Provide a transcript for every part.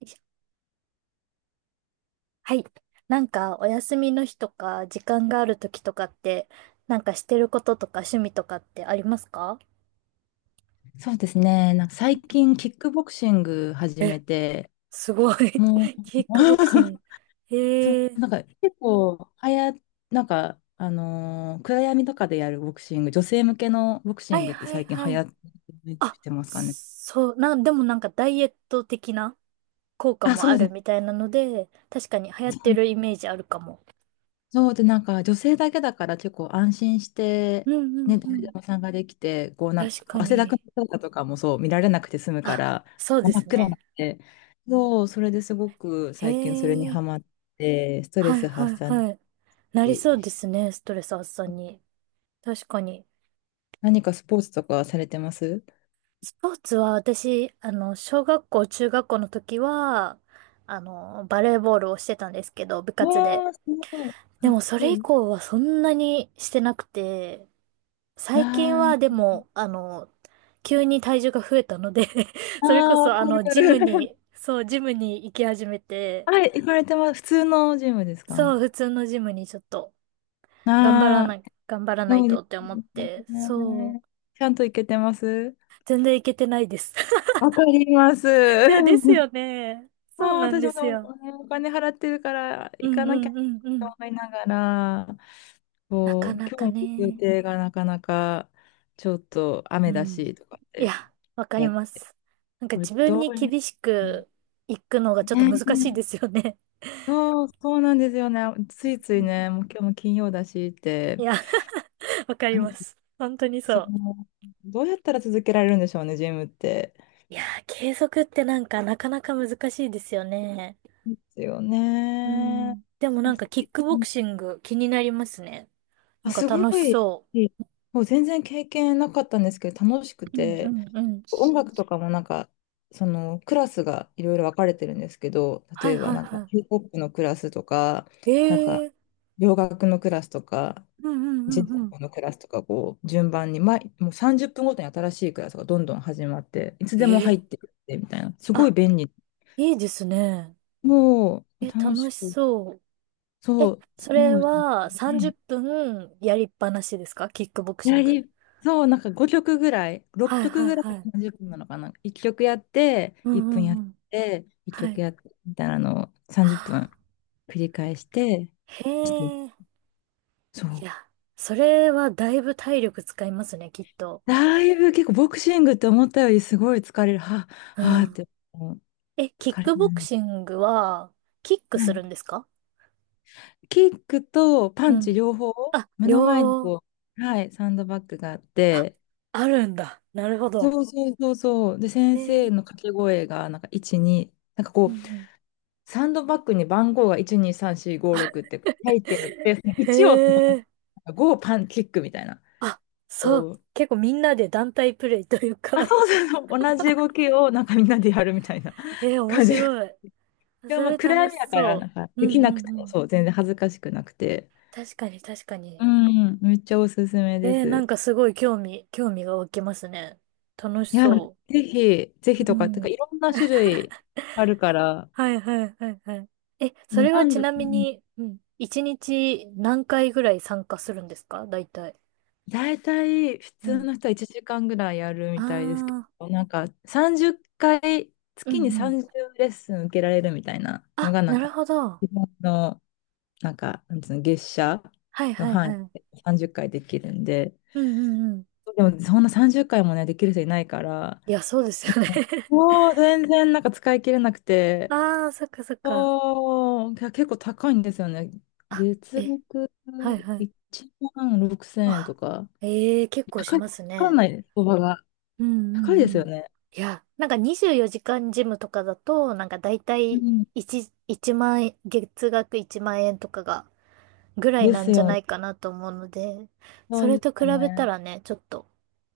いしょはい。なんか、お休みの日とか、時間がある時とかって、なんかしてることとか趣味とかってありますか？そうですね。なんか最近、キックボクシング始めえ、て、すごい。も う、キックボクシング。そう、へえ。なんか結構、なんか、暗闇とかでやるボクシング、女性向けのボクシはンいグってはい最近は流行い。っあ、てますかね。でもなんかダイエット的な効果あ、もそあうでるみす。たいなので、確かに流行ってるイメージあるかも。そうで、なんか女性だけだから結構安心しうて、んうんね、う誰でん。も参加できて、こうなん確かこかう汗だくのに。姿とかもそう見られなくて済むかあ、ら、そうで真っす暗なね。んで、そう、それですごくへ最近それにえ。ハマって、ストレはいスは発い散はい。なりそうに、ですね、ストレス発散に。確かに。何かスポーツとかされてます？スポーツは私、小学校、中学校の時は、バレーボールをしてたんですけど、部活で。わあ、すごい。かでっもそこれ以いい。降はそんなにしてなくて、あ最近はでーも、急に体重が増えたので あそれこー、わそあかの、る。ジムに行き始めて、はい、行かれてます。普通のジムですか？そう、普通のジムにちょっと、ああー、頑張らなそいうでとってす思って、そう、ね。ちゃんと行けてます？全然行けてないです わかります。え、です よね。もうそうなん私ですもよ。お金払ってるからう行んかなきうゃんうんうとん。思いながら、なかこう、なか今日の予ね。定がなかなかちょっとう雨だん。しとかっいてや、わかやりっまて、す。なんかこれ自分どにうね、厳しくいくのがちょっと難しいですよね。そう、そうなんですよね。ついうついん。ね、もう今日も金曜だしって、いや、わかはりい、ます。本当にそそう。の、どうやったら続けられるんでしょうね、ジムって。いやー、継続ってなんかなかなか難しいですよね。ですようね。ん。でもなんかキックボクシング気になりますね。あ、なんかすご楽しい、そもう全然経験なかったんですけど、楽しくう。うんうて、んうん。音楽とかもなんか、そのクラスがいろいろ分かれてるんですけど、例はいえばはいなんかはヒップホップのクラスとか、い。なんえかえー。洋楽のクラスとか、うんうジんェンうんうん。ポのクラスとか、こう、順番に、もう30分ごとに新しいクラスがどんどん始まって、いつでもえ入っえ。てくってみたいな、すごいあ、便利。いいですね。もうえ、楽し楽しく、そう。そえ、う、すそれごい。はは30い、分やりっぱなしですかキックボクシやング。り、そう、なんか5曲ぐらい、は6い曲はいぐらいはい。30分なのかな。1曲やって、う1ん分やうんうっん。て、1は曲い。やって、みたいなのをは30分あ。繰り返して、へちょっと、え。そいう。や、それはだいぶ体力使いますね、きっと。だいぶ結構ボクシングって思ったよりすごい疲れる。はうあ、はあっん。て、もうえ、キ疲ッれクてるボんクです。シングは、キックはすい。るんですか？キックとパうンチん。両方、あ、目の前に両、こう、はい、サンドバッグがあっあ、て、あるんだ。なるほそど。うそうそうそう。で、へ先生え。の掛け声が、なんか1、2、なんかこうんうう、ん。サンドバッグに番号が1、2、3、4、5、6って書いてあって、へ1をえ。5をパンキックみたいな。あ、そう。こう結構みんなで団体プレイというあ、か。 そうそうそう、同じ動きをなんかみんなでやるみたいな え面感じ。白い。でもそまあれ暗楽し闇だから、そなんかう。うできんうなくてんうもん。そう、全然恥ずかしくなくて。確かに確かうに。ん、めっちゃおすすめでえー、なんす。かすごい興味、興味が湧きますね。楽しいや、そぜひ、ぜう。ひうとか、てかん。いろんな種類あるから、はいはいはいはい。え、そね、れは男ち女、なみに、うん。一日何回ぐらい参加するんですか大体。大体普う通ん。の人は1時間ぐらいやるあみたいですけあ、ど、なんか30回、う月にんうん。30レッスン受けられるみたいなのあ、が、ななんるかほど。自分の、なんか、なんつうの、月謝はいのはい範はい。囲うんで30回できるんで、うんうん。でもそんな30回もね、できる人いないから、いや、そうですよね。 もう全然なんか使い切れなく て、ああ、そっかそっか。そうけ結構高いんですよね。あ、月え、額はいはい。1万6000円あ、とか、ええ結構し高い、まわすかんね。ないです、相場が。うんう高いんでうすよん。ね。いや、なんか24時間ジムとかだと、なんかだ大ういん。1、1万円、月額1万円とかがぐらいでなすんじゃよなね。いかなと思うので、そそうれですと比よべたね。らね、ちょっと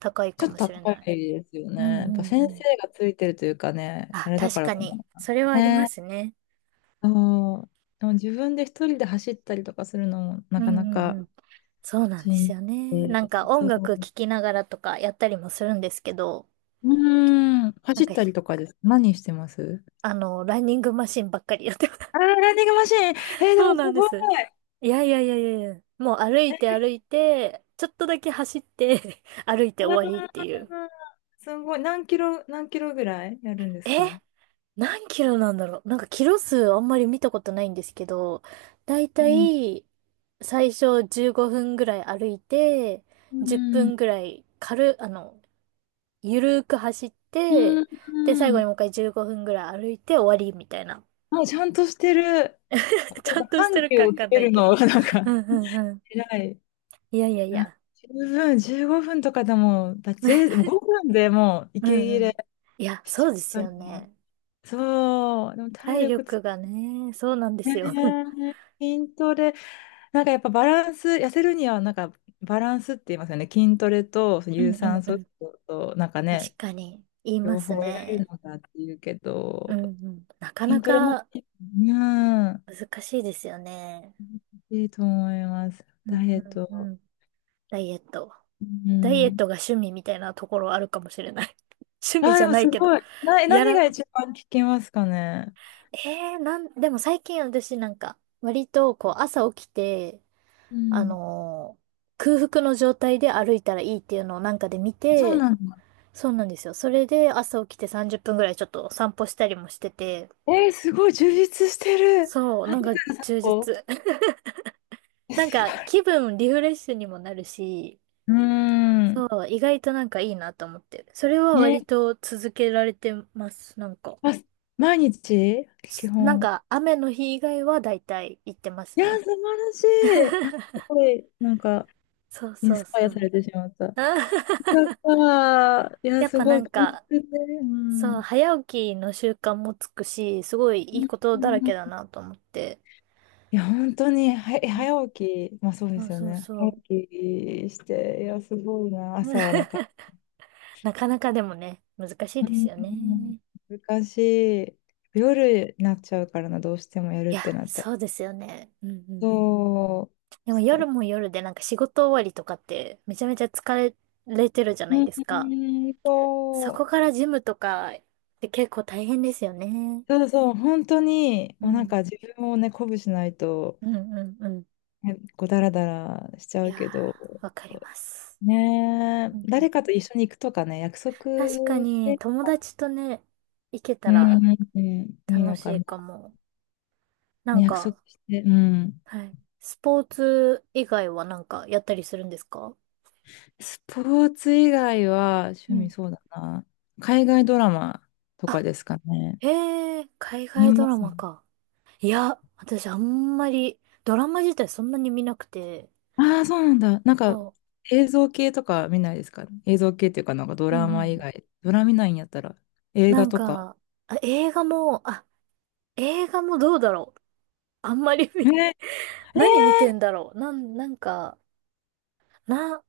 高いかちょっもとしれ高ない。いですよね。うんうやっんうぱ先ん。生がついてるというかね、ああ、れだか確らかかに。な。それはありますね。ね。そう。でも自分で一人で走ったりとかするのもうなかなんうんかうん。そうなんでしすんよね。どい。なんか音そう。楽聴きながらとかやったりもするんですけど、うーん。なん走っか、たりとかです？何してます？ランニングマシンばっかりやって。あー、ランニングマシーン。えー、でそうもすなんでごい。す。いやいやいやいやいや。もう歩いて歩いて、ちょっとだけ走って 歩いてうわー終わりっていう。すごい。何キロぐらいやるんですえ、か？う何キロなんだろう、なんかキロ数あんまり見たことないんですけど、だいたん。い最初15分ぐらい歩いて、う10ん。分ぐらい軽、あの、ゆるーく走っうて、で、最後にん。もう一回15分ぐらい歩いて終わりみたいな。あ、ちゃんとしてる。ちこゃんうとして緩る急かわをつかんなけいるけのど。がなんうかんうんうん。偉い。いやいやいあや。十分、15分とかでも、5分でもうう息切んうれん。いや、しちそうゃでうすから。よね。そう、でも体体力つ力け、がね、そうなんでねすよ。え、筋トレ、なんかやっぱバランス、痩せるにはなんかバランスって言いますよね。筋トレとう有んうん酸う素運ん。動と、なんかね、確かに、言いま両す方やるね。のかっていうけうんど、うん。なかな筋トレも、かうん、難しいですよね。いいと思います。うダんイエッうんト。うん。ダイエット。うダイエッん。トが趣味みたいなところあるかもしれない。趣味あじでゃもないすけど。ごい。や何ら、が一番聞きますかね。えー、なん、でも最近私なんか、割とこう朝起きて、うあん。のー空腹の状態で歩いたらいいっていうのをなんかで見そうて、なんだ。そうなんですよ。それで朝起きて30分ぐらいちょっと散歩したりもしてて、えー、すごい充実してる。そう、なんか充実。お、なんすごかい。気分リフレッシュにもなるし、うそん。う、意外となんかいいなと思って。それはね。割と続けられてます、なんか。ま毎日基なん本。か雨の日以外は大体行ってますいや、ね。素晴らしい。す ごい、なんか、そうインそうスパイそアさう。れてしまった。あ。 よかった。い や、やっすぱなごい、ん充か、実で。うそう、ん。早起きの習慣もつくし、すごいういんいことうだらけだん、なと思って。いや、本当に、うん。早起き、まあそうでそうすよそうね。そ早う。起きして、いや、すごいな。朝、なんか、なかなかでもね、難しいうですん、よね。難しい。夜になっちゃうからな、どうしてもやるいっや、てなったら。そうですよね。うんうんうん。そう、でも難夜しい。も夜でなんか仕事終わりとかってめちゃめちゃ疲れてるじゃないうですか。ん、そそこう。からジムとかって結構大変ですよね。そうそう、本当に、うもうなんん。か自分をね、鼓舞しないと、うんうんうん。ね、こう、だらだらしちゃいうやけど、ー、わかります。ねうえ、んうん、誰かと一緒に行くとかね、約束確かしにて、友達とね、行けうたん、うらん、うん、いい楽のしかいな。かも。なんね、約束か、して、うん。はい。スポーツ以外はなんかやったりするんですか？スポーツ以外はう趣ん。味そうだな。海外ドラマとあ、かですかね。へえ、海見外ドまラすね。マか。いや、私あんまり、ドラマ自体そんなに見なくて、ああ、そうなんだ。なんかそ映像系とか見ないですか？映像系っていうか、なんかドう。うラんうんうマ以ん。外。ドラマ見ないんやったら映な画んとか。か、あ、映画も、あ、映画もどうだろう。あんまりえー、見、え何見てんだろう。なん、なんか、な、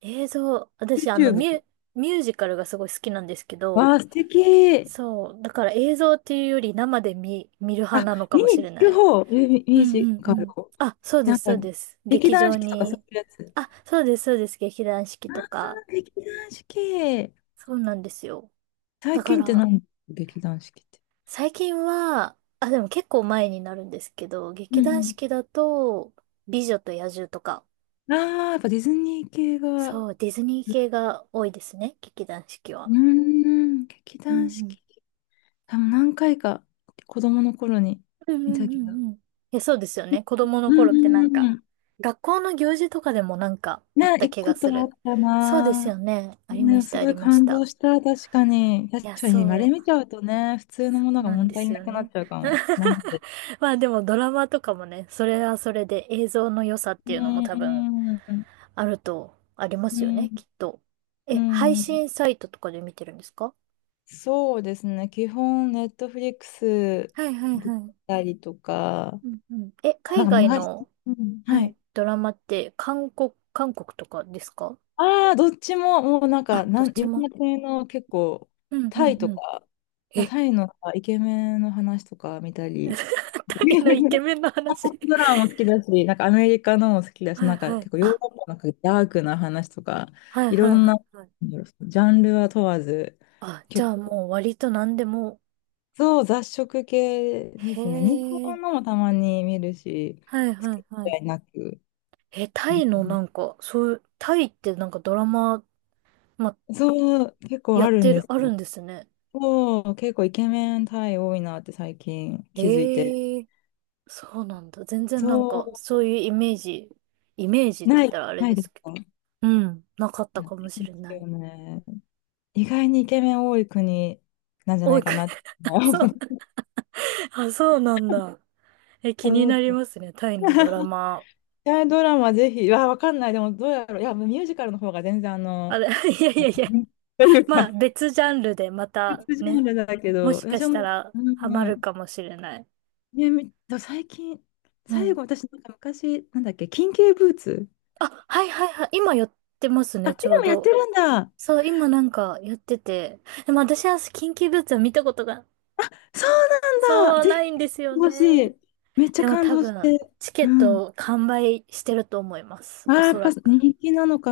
映像、ー、私あの、ミ YouTube。ュ、ミュージカルがすごい好きなんですけわど、あ、素敵。そう。だから映像っていうより生で見、見る派あ、なのか見もしにれ行なくい。方。ミうューんうジんうカル。ん。あ、そうでなんす、かそうです。劇劇団場四季とかそに。ういうやつ。あ、そうです、そうです。劇団四季あとあ、か。劇団四季。そうなんですよ。だ最か近ってら、何？劇団四季って。最近は、あ、でも結構前になるんですけど、うん劇う団ん、四季だと、美女と野獣とか。ああ、やっぱディズニー系が、そうう、ディズニー系が多いですね、劇団四季ーは。ん、劇う団四ん季。多分何回か子供の頃にうん。見うんうたんうけど。んうん。いや、そうですよね。子供のうん頃ってなうんんうか、ん。学校の行事とかでもなんかあっね、た行く気がことすあっる。たそうですな。よね。ありまね、した、すあごりいまし感動た。した、確かに。い確や、かに、あれそ見ちう。ゃうとね、普通のそもうのがな物んで足りすなよくなっね。ちゃうかも。なんで。まあでもドラマとかもね、それはそれで映像の良さっうていうのも多分ん、うん、あると、ありまうすよね、ん、きっと。え、配ん。信サイトとかで見てるんですか？そうですね、基本、ネットフリックスはいはいだっはい。たりとか、うんうん。え、海なん外か流し、の、うん、ははい、い。ドラマって韓国とかですか？ああ、どっちも、もうなんあ、か、どっいちろんも。な国の結構、うんうタんイとうん。か、え、タイのイケメンの話とか見たり、大のイケ メンの話。韓国ドラマも好きだし、なんかアメリカのも好きだし、はいなんかはい。結構ヨーロあ、ッパのなんかダークな話とか、はいいはろいんな、はいはい。なんだろうジャンルは問わず、あ、じ結ゃあ構、もう割と何でも。そう、雑食系でへすね。日え。本のもたまに見るし、はい好はいきはい。嫌いなく、え、タイのなんか、そういう、タイってなんかドラマ、ま、そう、結構やあっるてんでる、すあるよ。んですね。そう、結構イケメンタイ多いなって最近気づいて。ええ。そうなんだ。全然なんか、そそういうイメージ、イメージう、って言ったらあれなでいですすけか？ど。うん、なかったなかもいしでれすない。よね。意外にイケメン多い国なん じゃなおい、いかなって そう、あ、そうなんだ。え、気に思っなて。りますね、タイのドラ マ。恋愛ドラマぜひ、わかんない。でもどうやろう。いや、ミュージカルの方が全然ああの、れ、いやいやいや、というまあか、別ジャンルでま た別ジャンね、ルだけもど、しか私したも、らうハマるかん、もしれない。ね、最近、う最ん。後、私、なんか昔、なんだっけ、緊急ブーツ。あ、はいはいはい。今やってますあ、ね、ちょ今うもやってど。るんだ。そう、今なんかやってて。でも私は緊急ブーツは見たことが、そうなんだ。そう、ぜなひ、いんですよ欲しね。い。めっちゃでも感多動し分、て。チケうッん。ト完売してると思います。ああ、おやそっぱらく。人気なのか。